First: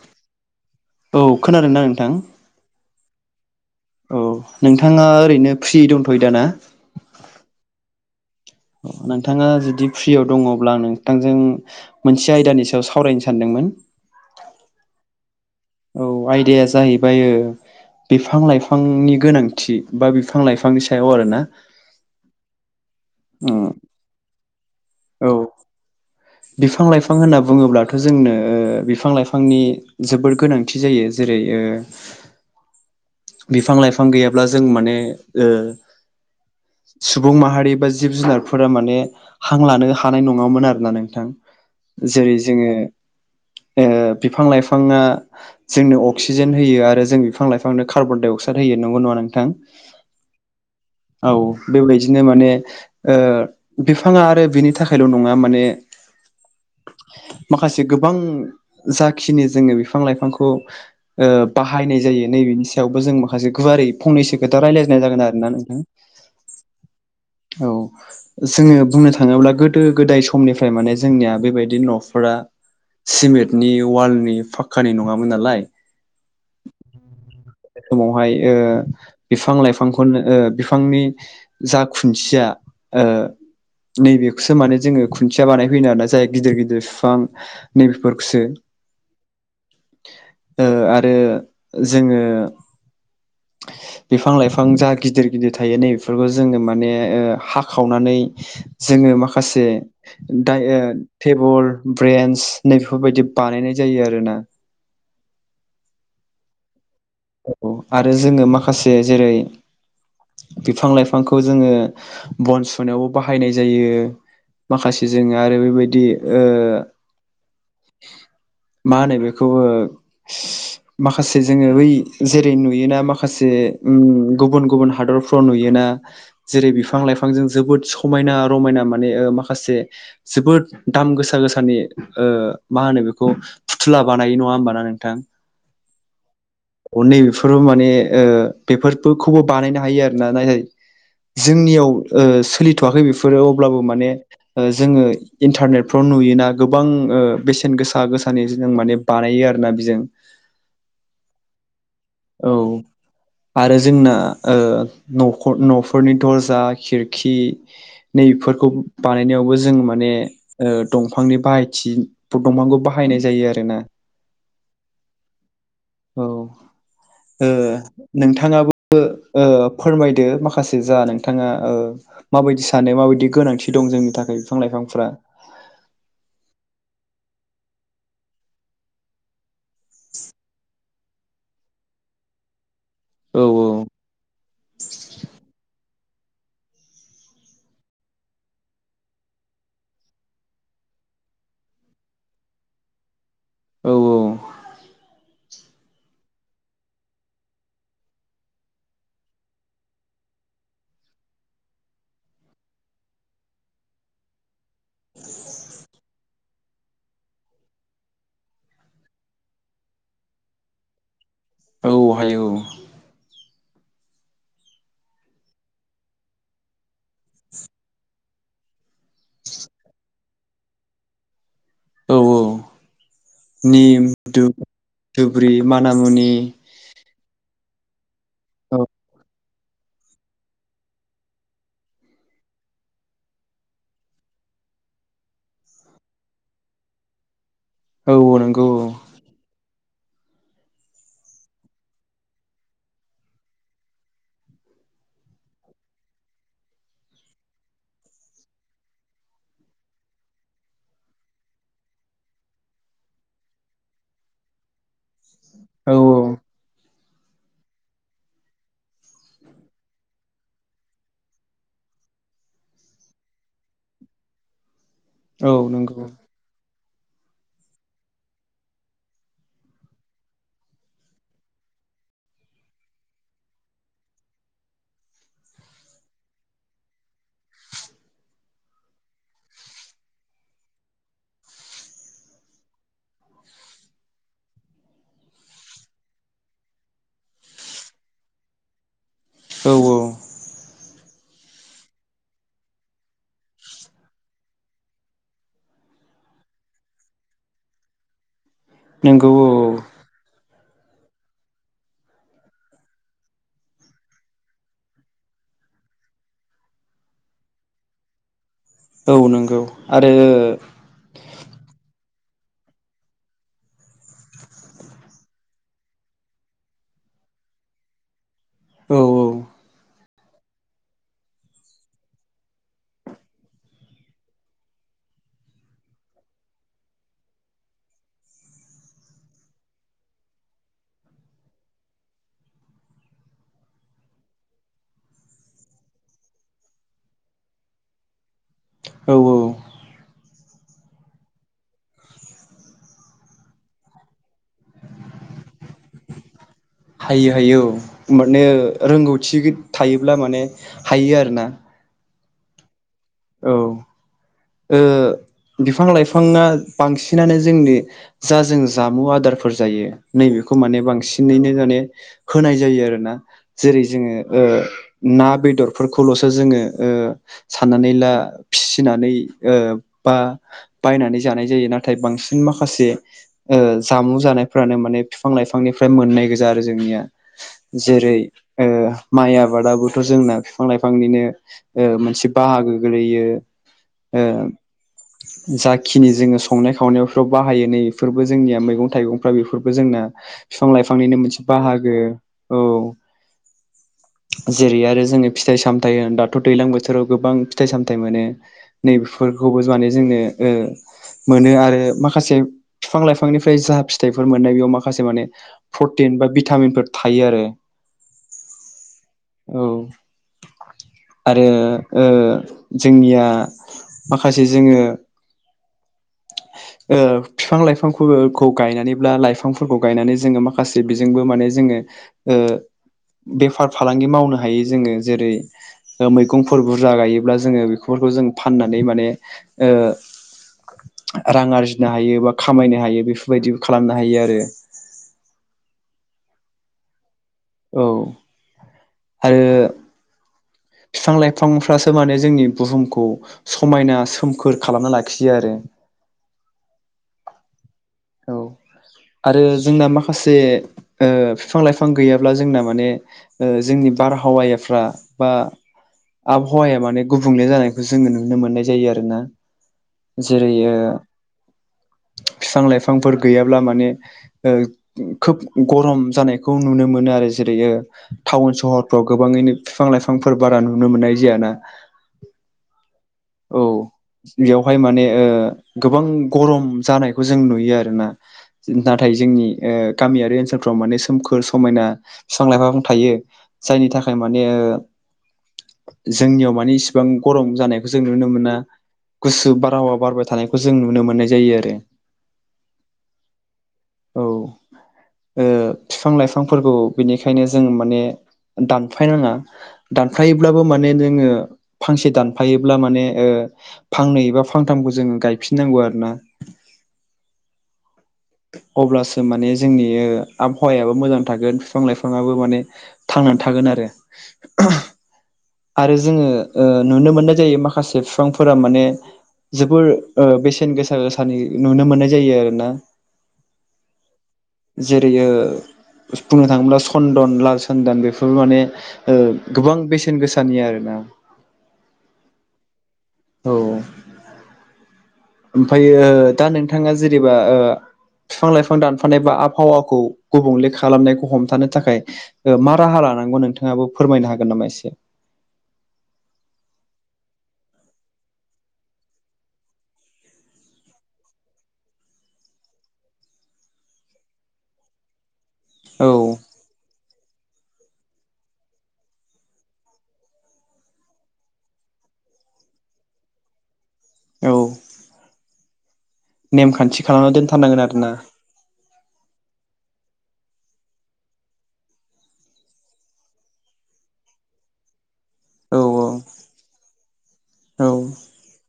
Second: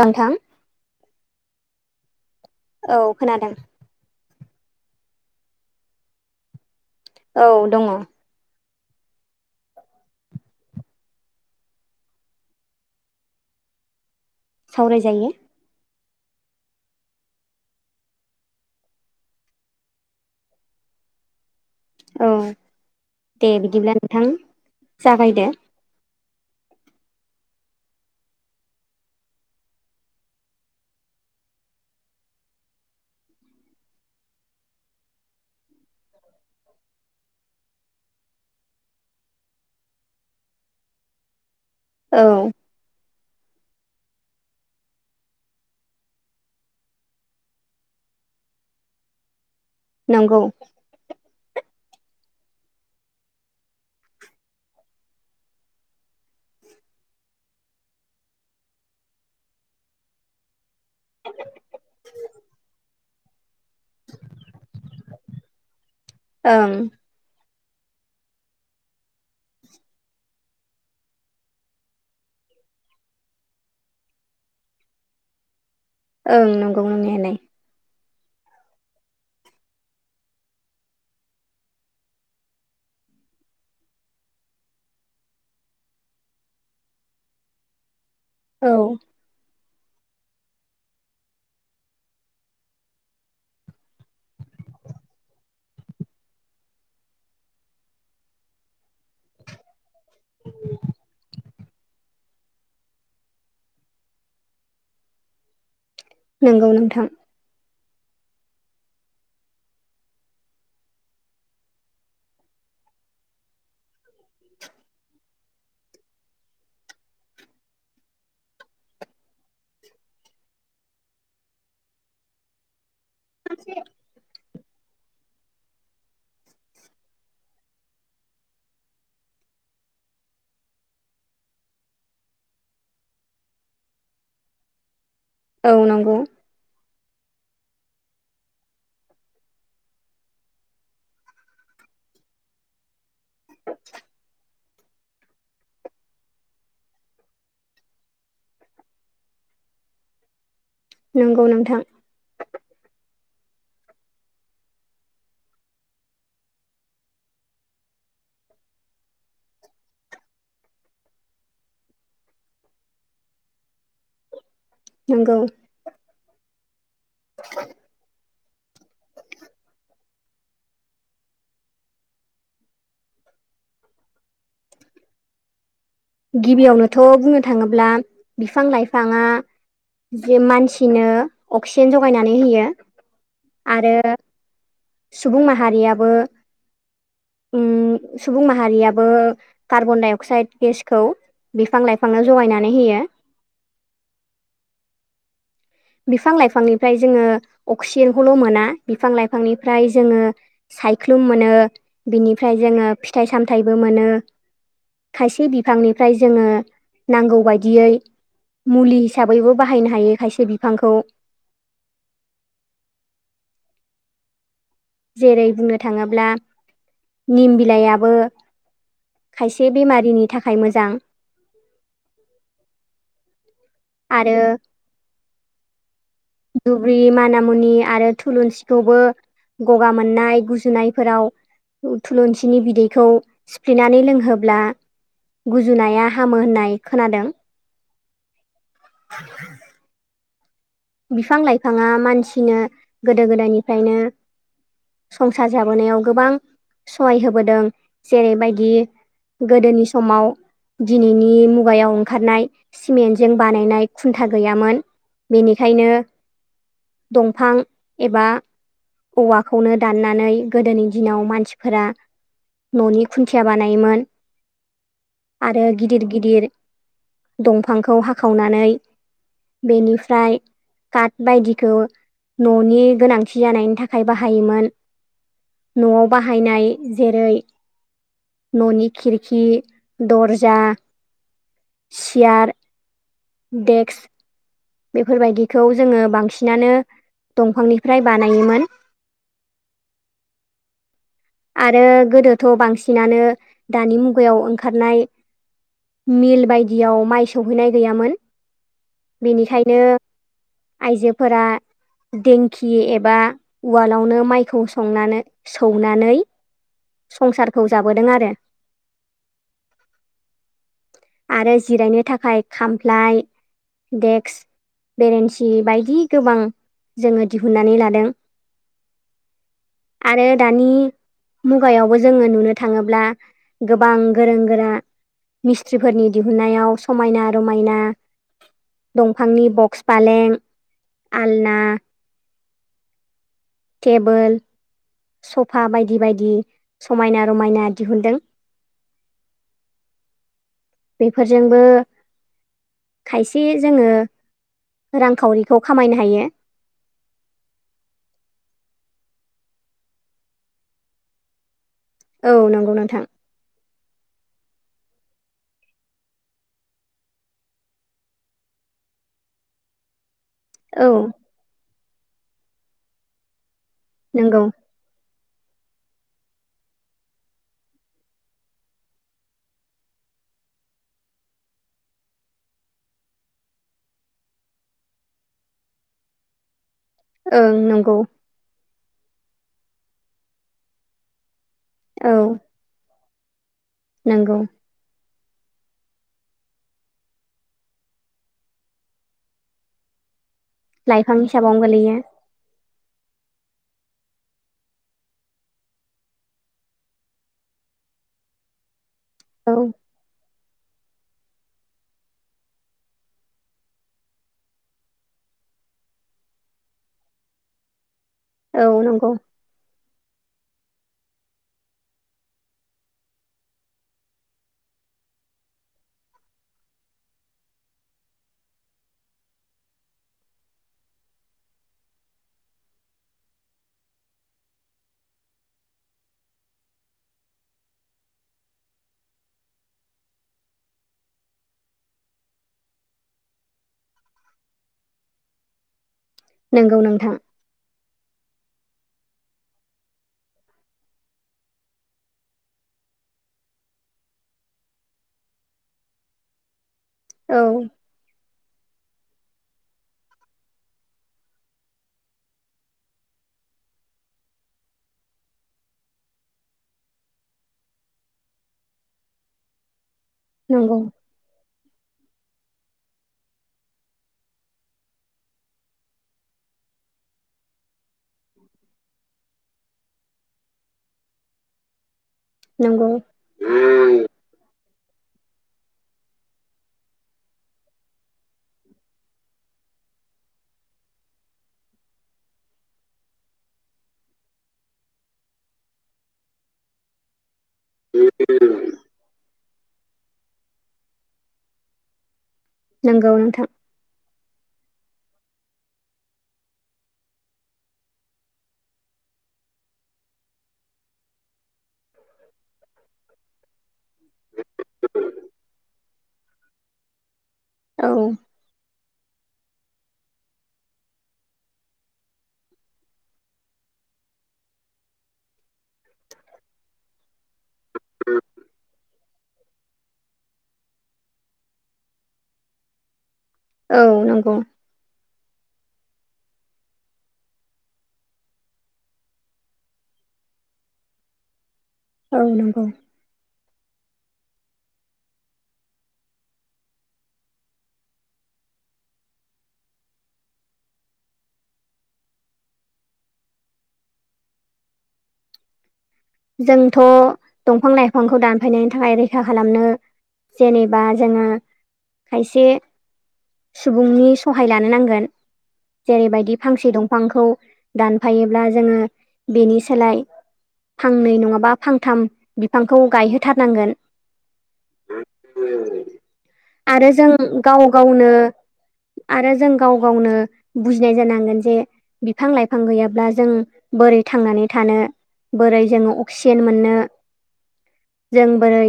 नोंथां खोनादों ना नोंथां? औ खोनादों। औ नोंथाङा ओरैनो फ्रि दंथ'यो दा ना? औ दङ। औ। नोंथाङा जुदि फ्रियाव दङब्ला नोंथांजों मोनसे आयदानि सायाव सावरायनो सानदोंमोन। [unintelligible] सावराय जायो। औ आयदाया जाहैबाय ओ बिफां लाइफांनि गोनांथि बा बिफां लाइफांनि सायाव आरोना। औ दे उम बिदिब्ला नोंथां औ जागायदो। बिफां लाइफां होनना बुङोब्लाथ' जोंनो बिफां लाइफांनि जोबोद गोनांथि जायो। जेरै रै ओ बिफां लाइफां गैयाब्ला जों माने ओ सुबुं माहारि बा जिब जुनारफोरा माने हां लानो हानाय नङामोन आरोना नों थां औ जेरै जोङो ओ बिफां लाइफाङा जोंनो अक्सिजेन होयो आरो जों बिफां लाइफांनो कार्बन डाइ अकसार होयो नंगौ नङा नोंथां? नंगौ। औ बेबायदिनो माने ओ बिफाङा आरो बिनि थाखायल' नङा माने [inaudible] माखासे गोबां जाखिनि जोङो बिफां लाइफांखौ ओ बाहायनाय जायो नैबेनि सायावबो जों माखासे गुवारै फंनैसो खोथा रायज्लायजनाय जागोन आर ना नोंथां। ओं औ जोङो बुंनो थाङोब्ला गोदो गोदाय समनिफ्राय समनिफ्राय माने जोंनिया बेबायदि न'फोरा सिमेथ नि वालनि फाक्कानि नङामोन नालाय ओं नंगौ नंनायालाय। समावहाय ओ बिफां लाइफांखौनो ओ बिफांनि जा खुन्थिया ओ नैबेखौसो माने जोङो खुन्थिया बानायफैनो आरोना जाय गिदिर गिदिर बिफां नैबेफोरखौसो औ ओ आरो जोङो बिफां लाइफां जा गिदिर गिदिर थायो नै बेफोरखौ जोङो माने ओ हाखावनानै जों नो माखासे दाय ओ टेबोल ब्रेन्स नै बेफोरबायदि बानायनाय जायो आरोना। नंगौ नोंथां। औ आरो जोङो माखासे जेरै बिफां लाइफांखौ जोङो बन सुनायावबो बाहायनाय जायो। माखासे जोङो आरो बेबायदि ओ मा होनो बेखौबो माखासे जोङो बै जेरै नुयोना माखासे गुबुन गुबुन हादरफ्राव नुयोना जेरै बिफां लाइफां। बिफांजों जोबोद समायना रमायना माने ओ माखासे जोबोद दाम गोसा गोसानि। ओ मा होनो बेखौ फुथुला बानायो नङा होमबाना नोंथां औ नंगौ। नै बेफोर माने ओ बेफोरखौबो बानायनो हायो आरोना नाथाय जोंनियाव ओ सोलिथ'वाखै बेफोरो अब्लाबो माने जोङो इन्टारनेटफ्राव नुयोना गोबां ओ बेसेन गोसा गोसा जि माबा बानायो आरोना बेजों। नंगौ नोंथां। औ। आरो जोंना ओ न'खर न'फोरनि दर्जा खिरखि बैफोरखौ बानायनायावबो जों माने दंफांनि बाहायथि दंफांखौ बाहायनाय जायो आरोना। नंगौ। औ ओ नोंथां नोंथाङाबो ओ फोरमायदो माखासे जा नोंथाङा ओ माबायदि सानो माबायदि गोनांथि दं जोंनि थाखाय बिफां लाइफांफ्रा। गिबियावनोथ' बुंनो थाङोब्ला बिफां लाइफाङा जे मानसिनो अक्सिजेन जगायनानै होयो औ आरो [inaudible] ओं सुबुं माहारियाबो कार्बन डाइ अक्साइद गेसखौ। बिफां लाइफांनो जगायनानै होयो। औ औ। बिफां लाइफांनिफ्राय जोङो अक्सिजेनखौल' मोना बिफां लाइफांनिफ्राय जोङो सायख्लुम मोनो बिनिफ्राय जोंङो फिथाइ सामथाइबो मोनो। खायसे बिफांनिफ्राय जोङो नांगौ बायदियै। मुलि हिसाबैबो बाहायनो हायो खायसे बिफांखौ। औ हायो औ। जेरै बुंनो थाङोब्ला निम बिलायाबो। खायसे बेमारिनि थाखाय मोजां। औ औ। निम आरो दुब दुब्रि मानामुनि दुब्रि माना मुनि। आरो औ थुलुंसिखौबो गगा मोननाय गुजुनायफोराव थुलुंसिनि बिदैखौ सिफ्लेनानै लोंहोब्ला गुजुनाया हामो होननाय खोनादों। औ नंगौ। [inaudible] बिफां लाइफाङा मानसिनो गोदो गोदायनिफ्रायनो संसार जाबोनायाव गोबां सहाय होबोदों जेरैबायदि गोदोनि समाव दिनैनि मुगायाव ओंखारनाय सिमेन्टजों बानायनाय खुन्था गैयामोन बेनि खायनो औ दंफां एबा औवाखौनो दाननानै गोदोनि दिनाव मानसिफोरा न'नि खुन्थिया बानायोमोन औ आरो नंगौ गिदिर गिदिर दंफांखौ हाखावनानै बेनिफ्राय काट बायदिखौ न'नि गोनांथि जानायनि थाखाय बाहायोमोन। न'आव बाहायनाय जेरै न'नि खिरखि दरजा सियार। देक्स बेफोरबायदिखौ जोंङो बांसिनानो दंफांनिफ्राय बानायोमोन। औ औ आरो गोदोथ' बांसिनानो दानि मुगायाव ओंखारनाय मिल बायदियाव माइ सौहैनाय गैयामोन। नंगौ औ औ आयजोफोरा दिंखि एबा उवालावनो माइखौ संनानै सौनानै संसारखौ जाबोदों आरो। औ औ नंगौ आरो आरो जिरायनो थाखाय खामफ्लाय देक्स बेरेन्सि बायदि गोबां जोङो दिहुननानै लादों। औ आरो दानि मुगायावबो जोङो नुनो थाङोब्ला गोबां गोरों गोरा मिस्थ्रिफोरनि दिहुननायाव समायना रमायना दंफांनि बक्स फालें आलना टेबोल सफा बायदि बायदि समायना रमायना दिहुनदों। औ औ बेफोरजोंबो खायसे जोङो रांखावरिखौ खामायनो हायो। हायो हायो औ माने रोंगौथि थायोब्ला माने हायो आरोना। औ नंगौ नोंथां। औ ओ बिफां लाइफाङा बांसिनानो जोंनि जा जों जामु आदारफोर जायो नैबेखौ माने औ बांसिनैनो माने होनाय जायो आरोना जेरै जोङो नंगौ ओ ना बेदरफोरखौल'सो जोङो ओ साननानै ला फिनानै ओ बा बायनानै जानाय जायो नाथाय बांसिन माखासे ओ जामुं जानाय फ्रानो माने बिफां लाइफांनिफ्राय मोननाय गोजा आरो जोंनिया ओं नंगौ जेरै ओ माइ आबादाबोथ' जोंना फिफां लाइफांनिनो औ मोनसे बाहागो गोलैयो। ओ नंगौ जाखिनि जोङो संनाय खावनायफ्राव बाहायो नै बेफोरबो जोंनिया मैगं थाइगंफ्रा बेफोरबो जोंना बिफां लाइफांनिनो लाइफां मोनसे हिसाबावनो बाहागो गोलैयो औ। जेरै आरो जोङो फिथाइ सामथाइ होन दाथ' दैज्लां बोथोराव गोबां फिथाइ सामथाइ मोनो। नै बेफोरखौबो औ माने जोंङो ओ मोनो आरो माखासे फिफां लाइफांनिफ्राय जा फिथाइफोर मोननाय बेयाव माखासे माने प्रटिन बा भिटामिनफोर थायो आरो। [inaudible] औ नंगौ। औ आरो ओ जोंनिया माखासे जोङो [inaudible] ओ फिफां लाइफांफोरखौ गायनानैब्ला लाइफांफोरखौ गायनानै जोङो माखासे बेजोंबो माने जोङो ओ बेफार फालांगि मावनो हायो जोङो जेरै मैगंफोर बुरजा गायोब्ला जोङो बेफोरखौ जों फाननानै माने ओ [inaudible] रां आरजिनो हायो बा खामायनो हायो बेफोरबायदिबो खालामनो हायो आरो नंगौ नोंथां औ आरो बिफां लाइफांफ्रासो माने जोंनि बुहुमखौ समायना सोमखोर खालामना लाखियो आरो [inaudible] औ औ आरो जोंना माखासे ओ बिफां लाइफां गैयाब्ला जोंना माने जोंनि बारहावायाफ्रा बा आबहावाया माने गुबुंले जानायखौ जोङो नुनो मोननाय जायो आरो ना। जेरै ओ नंगौ बिफां लाइ बिफांफोर गैयाब्ला ओ माने खोब गरम जानायखौ नुनो मोनो आरो जेरै ओ टाउन सहरफ्राव गोबाङैनो बिफां लाइफांफोर बारा नुनो मोननाय जायाना? नंगौ। औ बेयाव। बेहाय माने ओ गोबां गरम जानायखौ जों नुयो आरोना। नाथाय जोंनि ओ गामियारि ओनसोलफ्राव माने सोमखोर समायना बिफां लाइफां थायो। जायनि थाखाय माने जोंनियाव माने इसिबां गरम जाया। जों नुनो मोना गुसु बारहावा बारबाय थानायखौ जों नुनो मोननाय जायो आरो। नंगौ नोंथां। औ ओ बिफां लाइफांफोरखौ बिनिखायनो जों माने दानफाय नाङा। दानफायोब्लाबो माने जोङो फांसे दानफायोब्ला माने ओ फांनै एबा फांथामखौ जोंङो गायफिननांगौ आरोना। औ। अब्लासो माने जोंनि आबहावायाबो मोजां थागोन। बिफां लाइफाङाबो माने थांनानै थागोन। आरो [unintelligible] आरो जोङो ओ नुनो मोननाय जायो माखासे बिफांफोरा माने जोबोर ओ बेसेन गोसा गोसानि नुनो मोननाय जायो आरो ना। औ नंगौ। जेरैयो बुंनो थाङोब्ला सन्दन, लाल सन्दन बेफोर माने ओ गोबां बेसेन गोसानि आरो ना। औ नंगौ। औ ओमफायो दा नोंथाङा जेनेबा ओ बिफां लाइफां दानफानाय बा आबहावाखौ गुबुंले खालामनायखौ हमथानो थाखाय मा राहा ला नांगौ नोंथांङाबो फोरमायनो हागोन नामा एसे जोंथ' दंफां लाइफांखौ दानफायनायनि थाखाय रैखा खालामनो जेनेबा जोङो खायसे सुबुंनि सहाय लानो नांगोन। औ जेरैबायदि फांसे दंफांखौ दानफायोब्ला जोङो बेनि सोलाय फांनै नङाबा फांथाम बिफांखौ गायहोथारनांगोन। औ। आरो जों गाव दोनथारनांगोन गावनो आरोना आरो जों गाव गावनो बुजिनाय जानांगोन जे बिफां लाइफां गैयाब्ला जों बोरै थांनानै थानो। बोरै औ जोङो अक्सिजेन मोननो औ जों बोरै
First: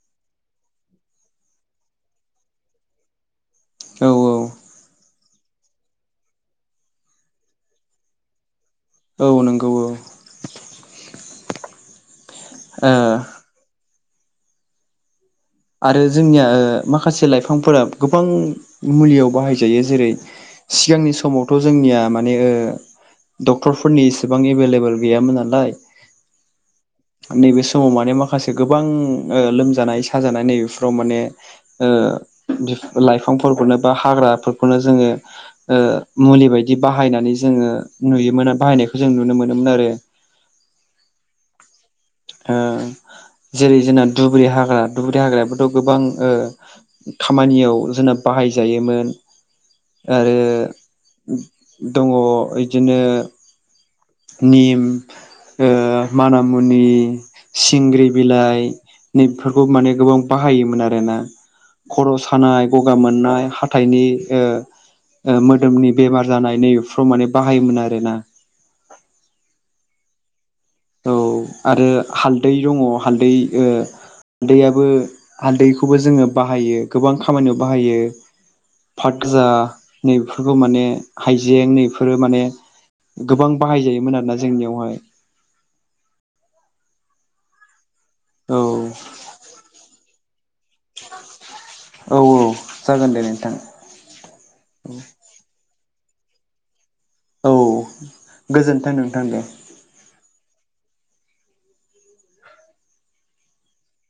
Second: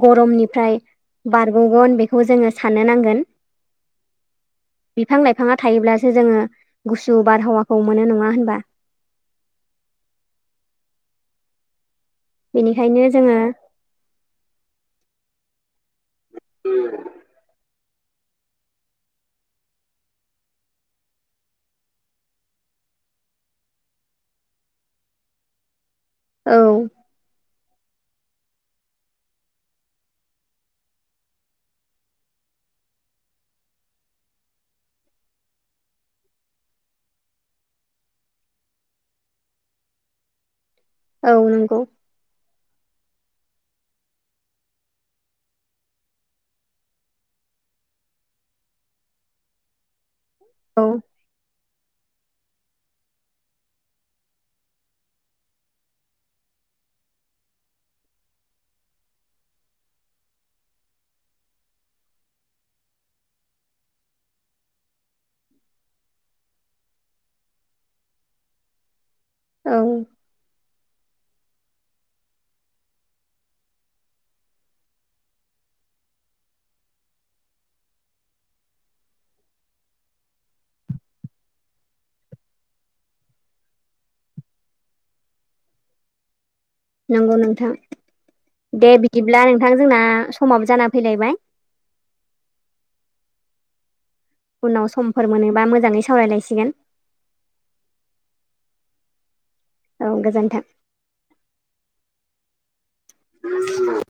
गरमनिफ्राय- बारग'गोन बेखौ जोङो साननो नांगोन। औ बिफां लाइफाङा थायोब्लासो जोङो गुसु बारहावाखौ मोनो नङा होनबा। औ नंगौ औ। बेनिखायनो ओ जोङो आरो जोंनिया ओ माखासे लाइफांफोरा गोबां मुलियाव बाहायजायो जेरै सिगांनि समावथ' जोंनिया माने ओ डक्टरफोरनि इसेबां एभेलेबेल गैयामोन नालाय। औ। नैबे समाव माने माखासे गोबां ओ लोमजानाय साजानाय नैबेफोराव माने ओ लाइफांफोरखौनो बा हाग्राफोरखौनो जोङो ओ मुलि बायदि बाहायनानै जोङो नुयोमोन आरो बाहायनायखौ जों नुनो मोनोमोन आरो [inaudible] औ नंगौ औ जेरै जोंना धुब्रि हाग्रा धुब्रि हाग्रायाबोथ' गोबां खामानियाव जोंना बाहायजायोमोन आरो औ दङ बिदिनो निम मानामु नि सिंग्रि बिलाइ नैबेफोरखौ माने गोबां बाहायोमोन आरोना खर' सानाय गगा मोननाय हाथाइनि ओ मोदोमनि बेमार जानाय नैफ्राव माने बाहायोमोन आरोना दा औ आरो हालदै दङ हालदैओ हालदैयाबो हालदैखौबो जोङो बाहायो गोबां खामानियाव बाहायो पाद गाजा नैफोरखौ माने हाइजें नैफोरो माने गोबां बाहायजायोमोन आरोना जोंनियावहाय नंगौ नोंथां औ दे बिदिब्ला नोंथां जोंना समाबो जाना फैलायबाय औ औ जागोन दे नोंथां उनाव समफोर मोनोबा मोजाङै सावरायलायसिगोन औ गोजोन्थों नोंथां दे औ गोजोन्थों [inaudible]